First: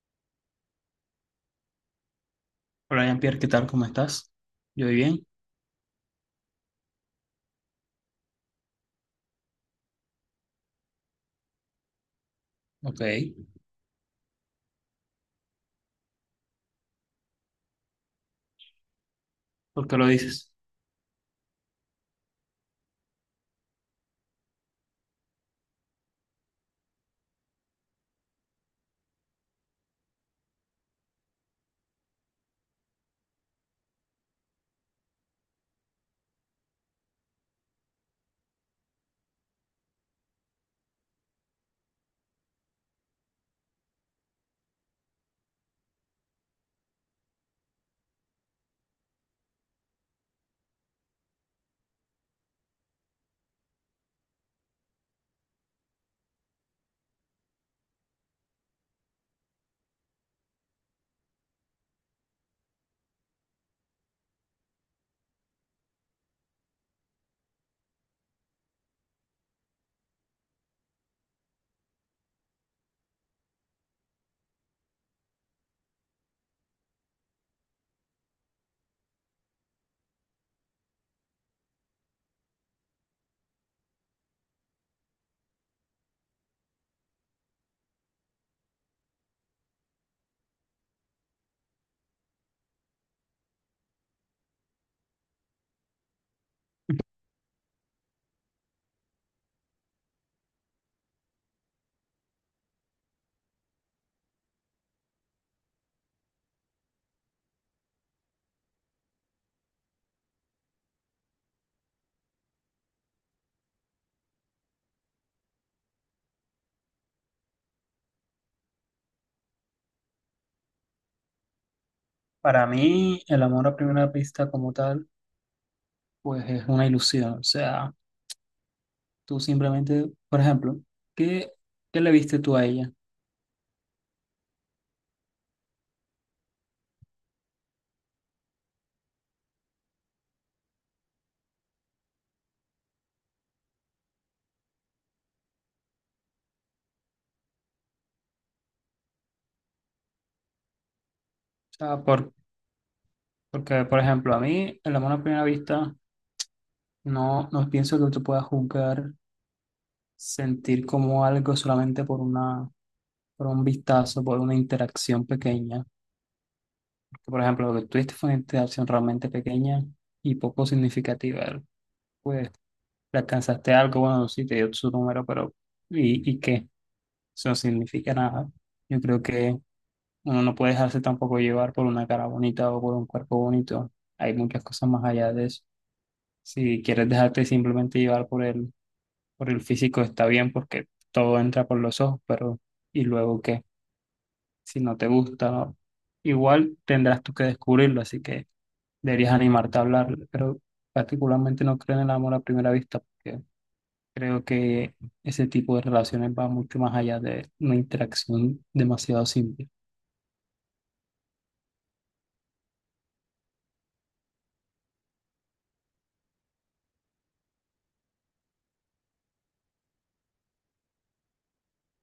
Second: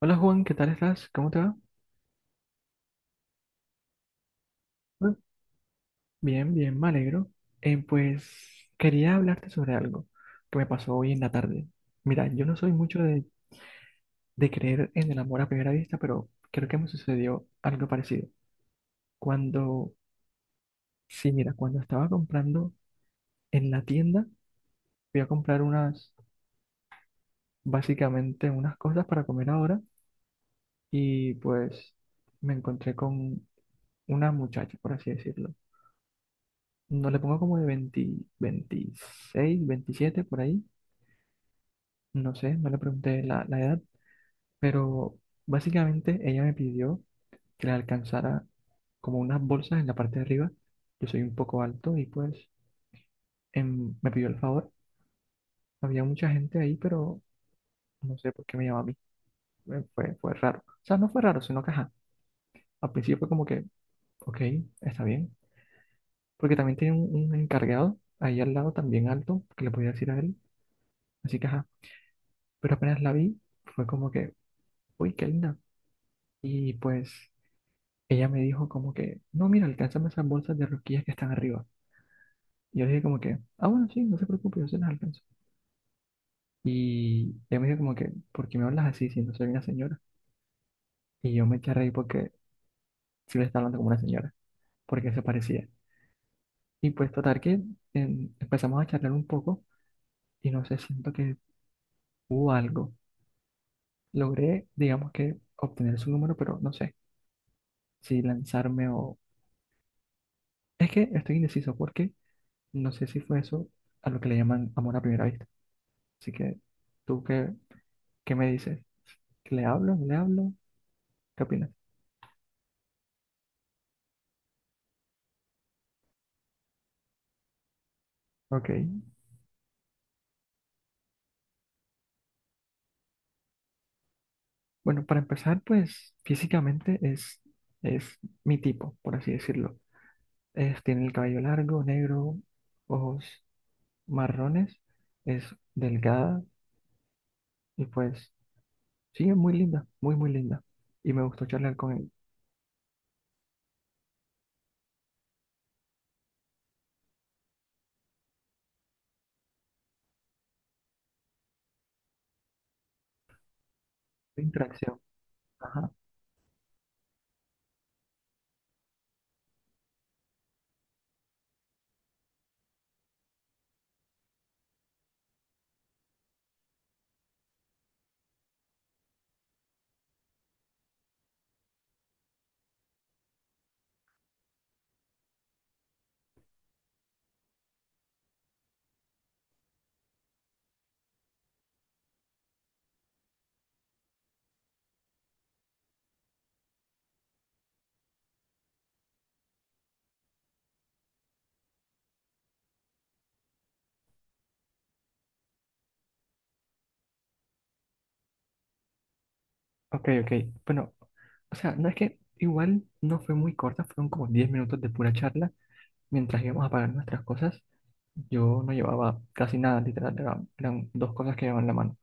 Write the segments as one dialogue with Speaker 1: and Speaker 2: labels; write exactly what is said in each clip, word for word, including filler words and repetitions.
Speaker 1: Hola Juan, ¿qué tal estás? ¿Cómo te va?
Speaker 2: Hola, Jean-Pierre, ¿qué tal? ¿Cómo estás? Yo
Speaker 1: Mm.
Speaker 2: bien.
Speaker 1: Bien, bien, me alegro. Eh, pues quería hablarte sobre algo que me pasó hoy en la tarde. Mira, yo no soy
Speaker 2: Ok.
Speaker 1: mucho de, de creer en el amor a primera vista, pero creo que me sucedió algo parecido.
Speaker 2: ¿Por
Speaker 1: Cuando,
Speaker 2: qué lo dices?
Speaker 1: sí, mira, cuando estaba comprando en la tienda, fui a comprar unas, básicamente unas cosas para comer ahora y pues me encontré con una muchacha, por así decirlo. No le pongo como de veinte, veintiséis, veintisiete por ahí. No sé, no le pregunté la, la edad, pero básicamente ella me pidió que le alcanzara como unas bolsas en la parte de arriba. Yo soy un poco alto y pues em, me pidió el favor. Había mucha gente ahí, pero no sé por qué me llamó a mí. Eh, Fue, fue raro. O sea, no fue raro, sino que ajá. Al principio fue como que, ok, está bien. Porque también tiene un, un encargado ahí al lado, también alto, que le podía decir a él. Así que ajá. Pero apenas la vi, fue como que uy, qué linda. Y pues ella me dijo como que, no, mira, alcánzame esas bolsas de rosquillas que están arriba. Y yo le dije como que, ah, bueno, sí, no se preocupe, yo se las alcanzo. Y ella me dijo como que, ¿por qué me hablas así si no soy una señora? Y yo me eché a reír porque sí le estaba hablando como una señora, porque se parecía. Y pues total que em, empezamos a charlar un poco y no sé, siento que hubo algo. Logré, digamos que, obtener su número, pero no sé si lanzarme o... Es que estoy indeciso porque... No sé si fue eso a lo que le llaman amor a primera vista. Así que, ¿tú qué, qué me dices? ¿Le hablo? ¿No le hablo? ¿Qué opinas?
Speaker 2: Para mí, el amor a primera vista como tal, pues es una ilusión. O sea,
Speaker 1: Ok.
Speaker 2: tú simplemente, por ejemplo, ¿qué, ¿qué le viste tú a ella? O
Speaker 1: Bueno, para empezar, pues físicamente es, es mi tipo, por así decirlo. Es, tiene el cabello largo, negro, ojos marrones, es delgada y pues sí, es muy linda, muy, muy linda. Y me gustó charlar con
Speaker 2: sea,
Speaker 1: él.
Speaker 2: por, porque, por ejemplo, a mí, el amor a primera vista, no, no pienso que tú puedas juzgar, sentir como algo solamente por una, por un vistazo, por
Speaker 1: Fue
Speaker 2: una
Speaker 1: interacción.
Speaker 2: interacción pequeña.
Speaker 1: Ajá.
Speaker 2: Porque, por ejemplo, lo que tuviste fue una interacción realmente pequeña y poco significativa. Pues le alcanzaste algo, bueno, sí, te dio su número, pero ¿y, ¿y qué? Eso no significa nada. Yo creo que uno no puede dejarse tampoco llevar por una cara bonita o por un cuerpo bonito. Hay muchas cosas más allá de eso. Si quieres dejarte simplemente llevar por el, por el físico, está bien porque todo entra por los ojos, pero ¿y luego qué? Si no te gusta, ¿no? Igual tendrás tú que descubrirlo, así que deberías animarte a hablar, pero particularmente no creo en el amor a primera vista, porque creo que ese tipo de relaciones va mucho más allá de una interacción demasiado simple.
Speaker 1: Ok, ok. Bueno, o sea, no es que igual no fue muy corta, fueron como diez minutos de pura charla mientras íbamos a pagar nuestras cosas. Yo no llevaba casi nada, literal, era- eran dos cosas que llevaba en la mano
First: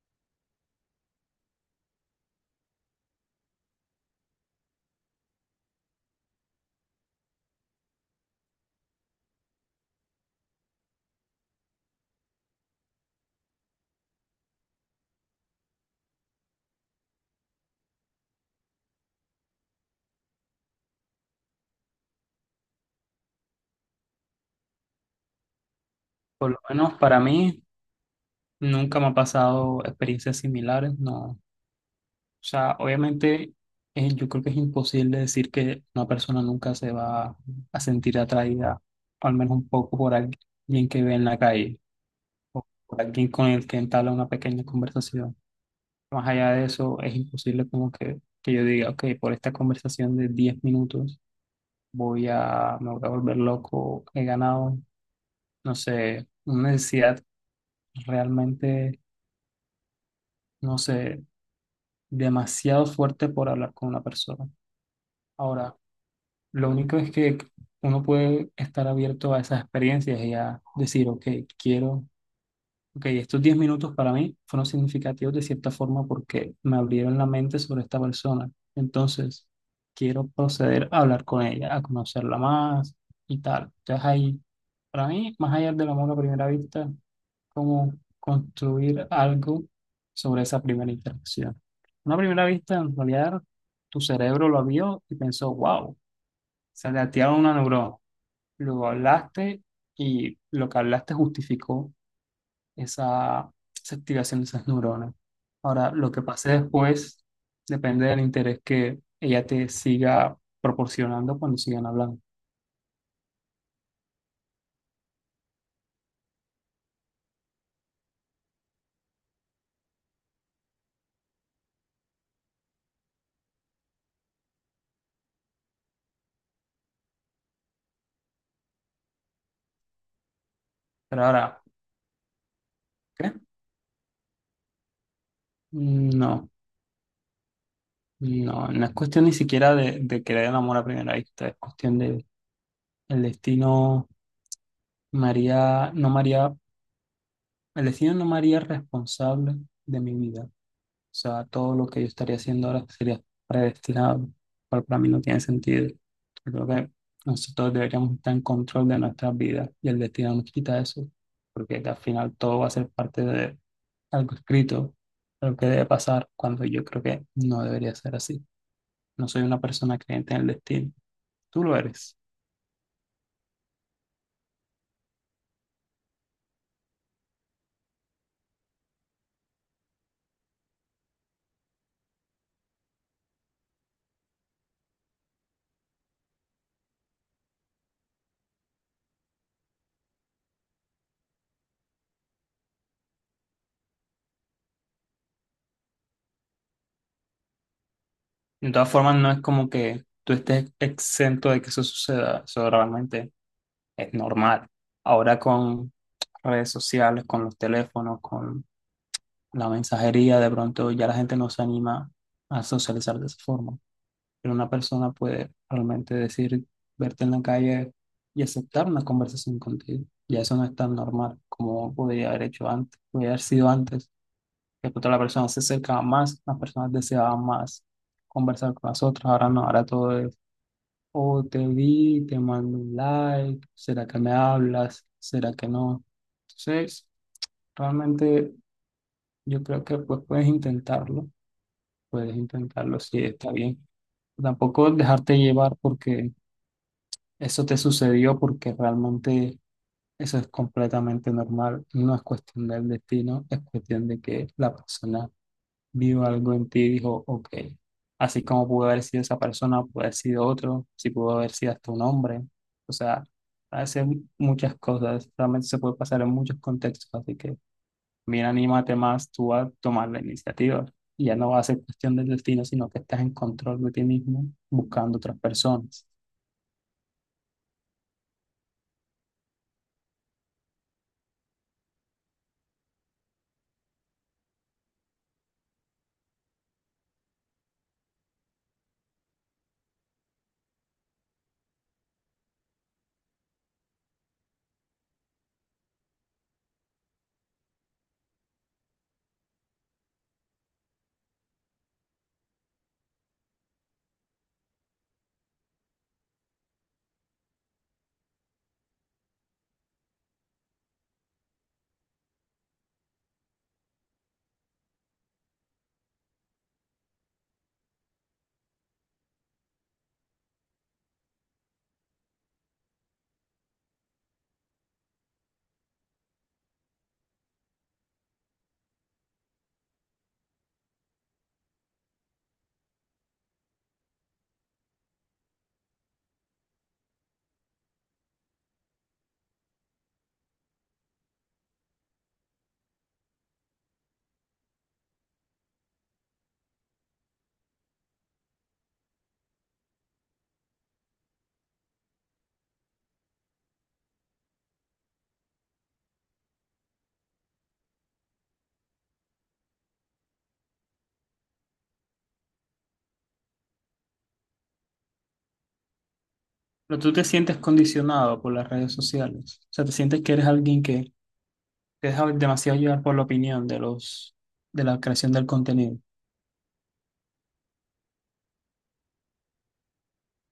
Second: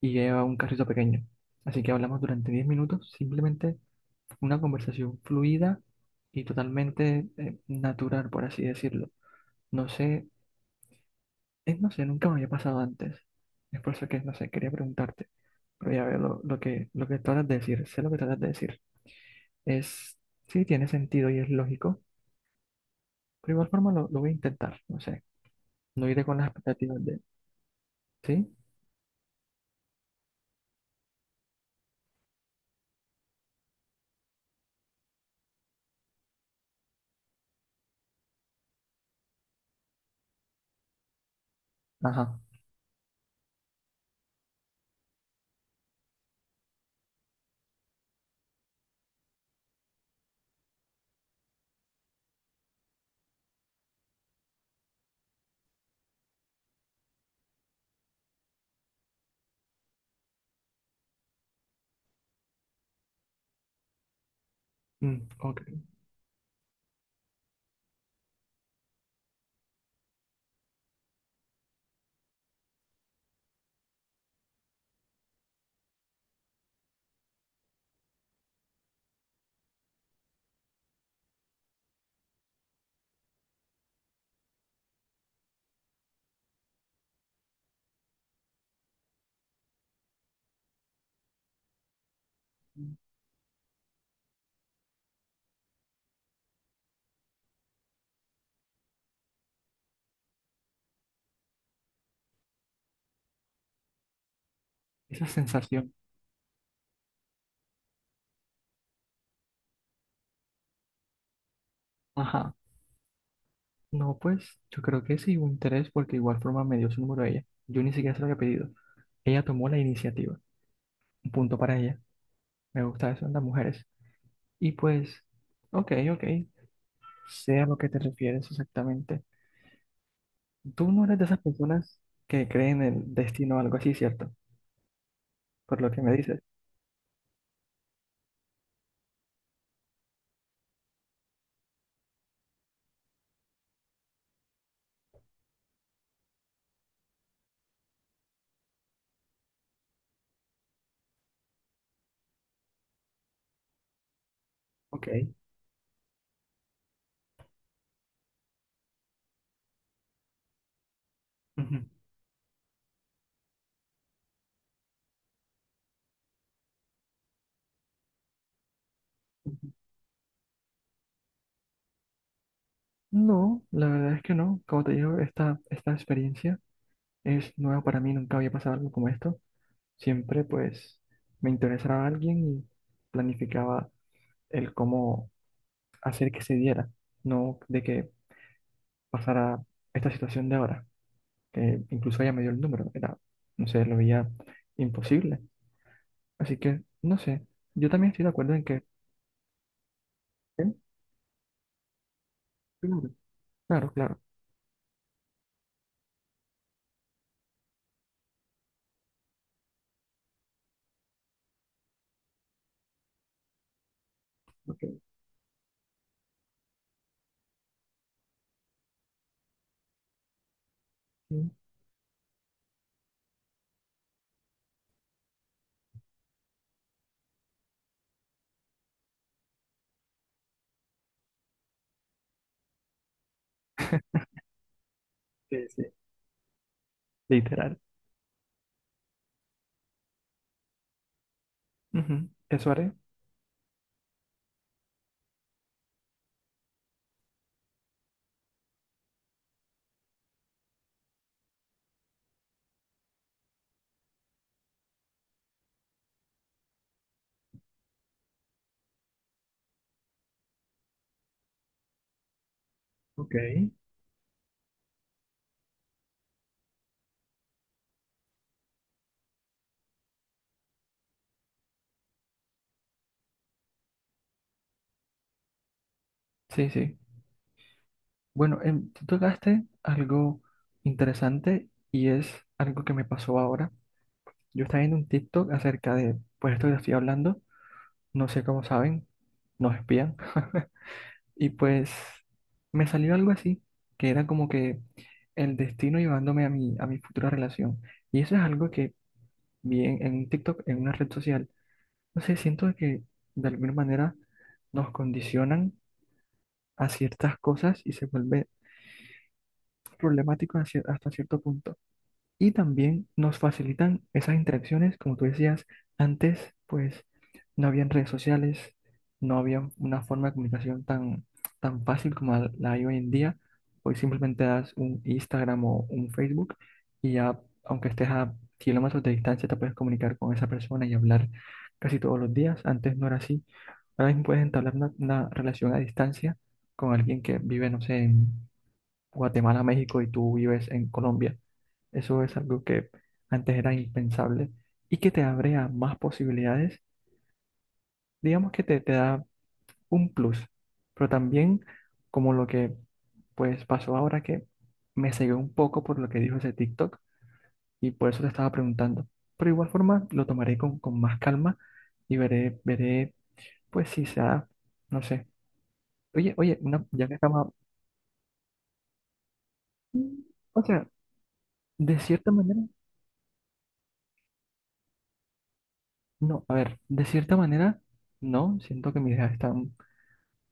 Speaker 1: y yo llevaba un carrito pequeño. Así que hablamos durante diez minutos, simplemente una conversación fluida y totalmente eh, natural, por así decirlo. No sé, es, no sé, nunca me había pasado antes. Es por eso que, no sé, quería preguntarte, pero ya veo lo, lo que, lo que tratas de decir, sé lo que tratas de decir. Es, sí, tiene sentido y es lógico, pero igual forma lo, lo voy a intentar, no sé, no iré con las
Speaker 2: Por lo menos
Speaker 1: expectativas
Speaker 2: para
Speaker 1: de,
Speaker 2: mí,
Speaker 1: ¿sí?
Speaker 2: nunca me ha pasado experiencias similares, no. O sea, obviamente, eh, yo creo que es imposible decir que una persona nunca se va a sentir atraída, al menos un poco, por alguien que ve en la calle
Speaker 1: Ajá,
Speaker 2: o por alguien con el que entabla una pequeña conversación. Más allá de eso, es imposible como que, que yo diga, ok, por esta conversación de diez minutos voy a, me voy a volver loco, he ganado, no sé, una necesidad realmente, no sé, demasiado fuerte por hablar con una persona.
Speaker 1: mm, ok,
Speaker 2: Ahora, lo único es que uno puede estar abierto a esas experiencias y a decir, ok, quiero ok, estos diez minutos para mí fueron significativos de cierta forma porque me abrieron la mente sobre esta persona. Entonces, quiero proceder a hablar con ella, a conocerla más y tal. Entonces, ahí, para mí, más allá del amor a primera vista, como construir algo sobre esa primera interacción. Una primera vista, en realidad, tu cerebro lo vio y pensó, wow, se le activaron una neurona. Luego hablaste y lo que hablaste justificó esa, esa activación de esas neuronas.
Speaker 1: esa
Speaker 2: Ahora,
Speaker 1: sensación,
Speaker 2: lo que pase después depende del interés que ella te siga proporcionando cuando sigan hablando.
Speaker 1: ajá, no, pues yo creo que sí hubo interés porque igual forma me dio su número a ella, yo ni siquiera se lo había pedido, ella tomó la iniciativa, un punto para ella, me gusta eso en las mujeres, y pues, ok, ok, sé a lo que te refieres exactamente, tú no eres de
Speaker 2: Pero
Speaker 1: esas
Speaker 2: ahora,
Speaker 1: personas que creen en el
Speaker 2: ¿qué?
Speaker 1: destino o algo así, ¿cierto? Por lo que me dices,
Speaker 2: No, no, no es cuestión ni siquiera de, de querer el amor a primera vista, es cuestión de el destino María, no María, el destino no María responsable de mi vida. O sea, todo lo que yo estaría haciendo ahora sería predestinado, cual para mí
Speaker 1: ok.
Speaker 2: no tiene sentido. Yo creo que nosotros deberíamos estar en control de nuestras vidas y el destino nos quita eso, porque al final todo va a ser parte de algo escrito, algo que debe pasar, cuando yo creo que no debería ser así. No soy una
Speaker 1: Ujú.
Speaker 2: persona creyente en el destino, tú lo eres.
Speaker 1: No, la verdad es que no. Como te digo, esta, esta experiencia es nueva para mí, nunca había pasado algo como esto. Siempre pues me interesaba alguien y planificaba el cómo hacer que se diera, no de que pasara esta situación de ahora, que incluso ella me dio el número, era, no sé, lo veía imposible. Así que, no sé, yo también estoy de acuerdo en
Speaker 2: De
Speaker 1: que...
Speaker 2: todas formas, no es como que tú
Speaker 1: ¿Eh?
Speaker 2: estés exento de que eso suceda, eso
Speaker 1: Claro,
Speaker 2: realmente
Speaker 1: claro,
Speaker 2: es
Speaker 1: claro.
Speaker 2: normal. Ahora con redes sociales, con los teléfonos, con la mensajería, de pronto ya la gente no se anima a socializar de esa forma. Pero una
Speaker 1: Ok.
Speaker 2: persona puede realmente decir, verte en la calle y aceptar una conversación contigo. Ya eso no es tan normal
Speaker 1: Sí,
Speaker 2: como podría haber hecho antes, podría haber sido antes. Que pronto la persona se acercaba más, las personas deseaban más conversar con las otras. Ahora no, ahora todo es, oh, te vi, te mando un like, ¿será que me hablas? ¿Será
Speaker 1: sí,
Speaker 2: que
Speaker 1: sí.
Speaker 2: no? Entonces,
Speaker 1: Literal.
Speaker 2: realmente yo creo que pues puedes intentarlo.
Speaker 1: Ujú.
Speaker 2: Puedes
Speaker 1: Eso haré.
Speaker 2: intentarlo si está bien. Tampoco dejarte llevar porque eso te sucedió, porque realmente eso es completamente normal. No es cuestión del destino, es cuestión de que la persona vio algo en ti y dijo, ok, así como pudo haber sido esa persona, pudo haber sido otro, si pudo haber sido hasta un hombre. O sea,
Speaker 1: Ok.
Speaker 2: hace muchas cosas, realmente se puede pasar en muchos contextos, así que mira, anímate más tú a tomar la iniciativa. Y ya no va a ser cuestión del destino, sino que estás en control de ti mismo buscando otras personas.
Speaker 1: Sí, sí. Bueno, em, tú tocaste algo interesante y es algo que me pasó ahora. Yo estaba viendo un TikTok acerca de, pues esto que estoy hablando, no sé cómo saben, nos espían. Y pues me salió algo así, que era como que el destino llevándome a mi, a mi futura relación. Y eso es algo que vi en, en un TikTok, en una red social. No sé, siento que de alguna manera nos condicionan a ciertas cosas y se vuelve problemático hacia- hasta cierto punto. Y también nos facilitan esas interacciones, como tú decías, antes pues no habían redes sociales, no había una forma de comunicación tan, tan fácil como la la hay hoy en día. Hoy simplemente das un Instagram o un Facebook y ya, aunque estés a kilómetros de distancia, te puedes comunicar con esa persona y hablar casi todos los días. Antes no era así. Ahora mismo puedes entablar una, una relación a distancia con alguien que vive, no sé, en Guatemala, México y tú vives en Colombia. Eso es algo que antes era impensable y que te abre a más posibilidades. Digamos que te, te da un plus, pero también como lo que pues pasó ahora que me cegué un poco por lo que dijo ese TikTok y por eso te estaba preguntando. Pero igual forma lo tomaré con, con más calma y veré, veré pues si se da, no sé. Oye, oye, una-
Speaker 2: Pero
Speaker 1: ya
Speaker 2: tú
Speaker 1: que
Speaker 2: te
Speaker 1: estamos,
Speaker 2: sientes condicionado por las redes sociales. O sea, te sientes que eres
Speaker 1: o
Speaker 2: alguien
Speaker 1: sea,
Speaker 2: que
Speaker 1: de
Speaker 2: te deja
Speaker 1: cierta manera.
Speaker 2: demasiado llevar por la opinión de los, de la creación del contenido.
Speaker 1: No, a ver, de cierta manera, no, siento que mis ideas están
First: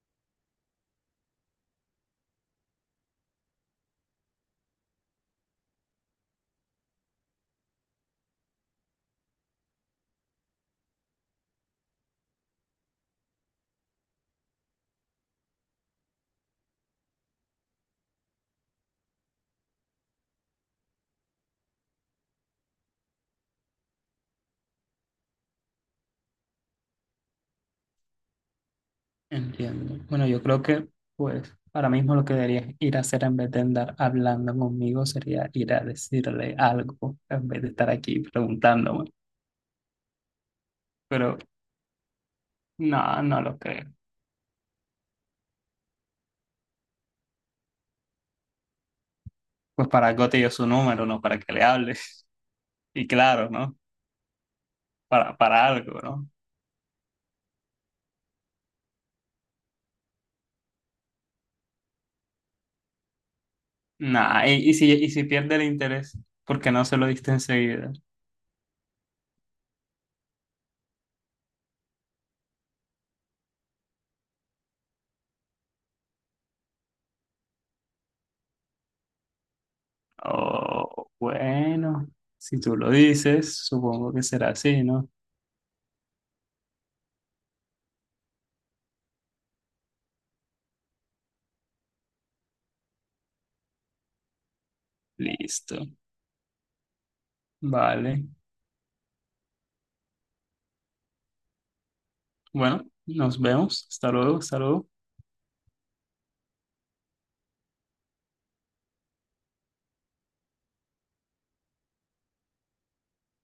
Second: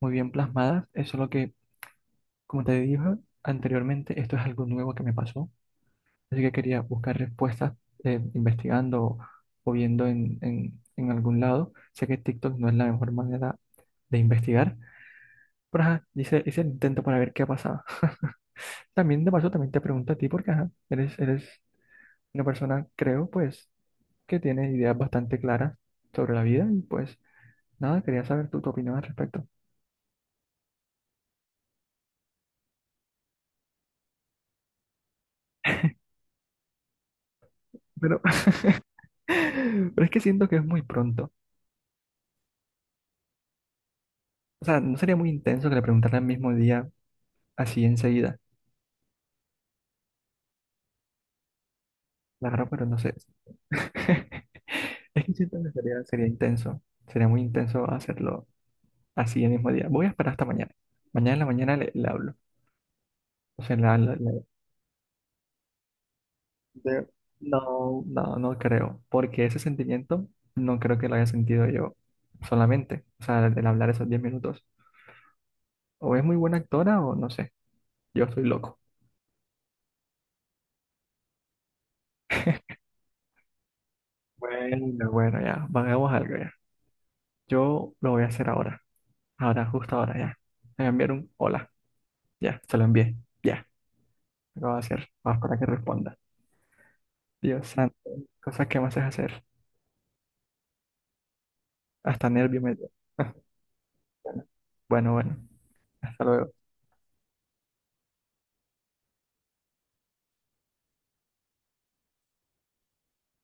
Speaker 1: muy bien plasmadas, es solo que, como te dije anteriormente, esto es algo nuevo que me pasó, así que quería buscar respuestas eh, investigando o viendo en, en, en algún lado. Sé que TikTok no es la mejor manera de investigar, pero ajá, hice, hice el intento para ver qué pasaba. También de paso, también te pregunto a ti, porque ajá, eres, eres una persona, creo, pues, que tiene ideas bastante claras sobre la vida y pues nada, quería saber tu, tu opinión al respecto.
Speaker 2: Entiendo. Bueno, yo creo que, pues, ahora mismo lo que deberías ir a hacer en vez de andar hablando conmigo sería ir a decirle algo en vez de estar aquí
Speaker 1: Pero,
Speaker 2: preguntándome.
Speaker 1: pero es que siento que es muy pronto.
Speaker 2: Pero no, no lo creo.
Speaker 1: O sea, no sería muy intenso que le preguntara el mismo día, así enseguida.
Speaker 2: Pues para algo te dio su número, ¿no? Para que le hables.
Speaker 1: La verdad, pero no
Speaker 2: Y
Speaker 1: sé.
Speaker 2: claro, ¿no?
Speaker 1: Es que
Speaker 2: Para,
Speaker 1: siento
Speaker 2: para
Speaker 1: que
Speaker 2: algo,
Speaker 1: sería, sería
Speaker 2: ¿no?
Speaker 1: intenso. Sería muy intenso hacerlo así el mismo día. Voy a esperar hasta mañana. Mañana en la mañana le, le hablo. O sea, la, la- la-
Speaker 2: Nah, y, y si, y si pierde el interés, ¿por qué no se
Speaker 1: de-
Speaker 2: lo diste enseguida?
Speaker 1: no, no, no creo. Porque ese sentimiento no creo que lo haya sentido yo solamente. O sea, el, el hablar esos diez minutos. O es muy buena actora o no sé. Yo estoy loco.
Speaker 2: Oh, bueno, si tú lo dices, supongo que será así, ¿no?
Speaker 1: Bueno, bueno, ya. Hagamos algo ya. Yo lo voy a hacer ahora. Ahora, justo ahora, ya. Me enviaron un hola. Ya, se lo envié. Ya, lo voy a hacer. Vamos para que
Speaker 2: Listo.
Speaker 1: responda. Dios santo,
Speaker 2: Vale.
Speaker 1: cosas que me haces hacer. Hasta nervio me
Speaker 2: Bueno,
Speaker 1: dio.
Speaker 2: nos vemos. Hasta luego, hasta luego.
Speaker 1: Bueno, bueno. Hasta luego.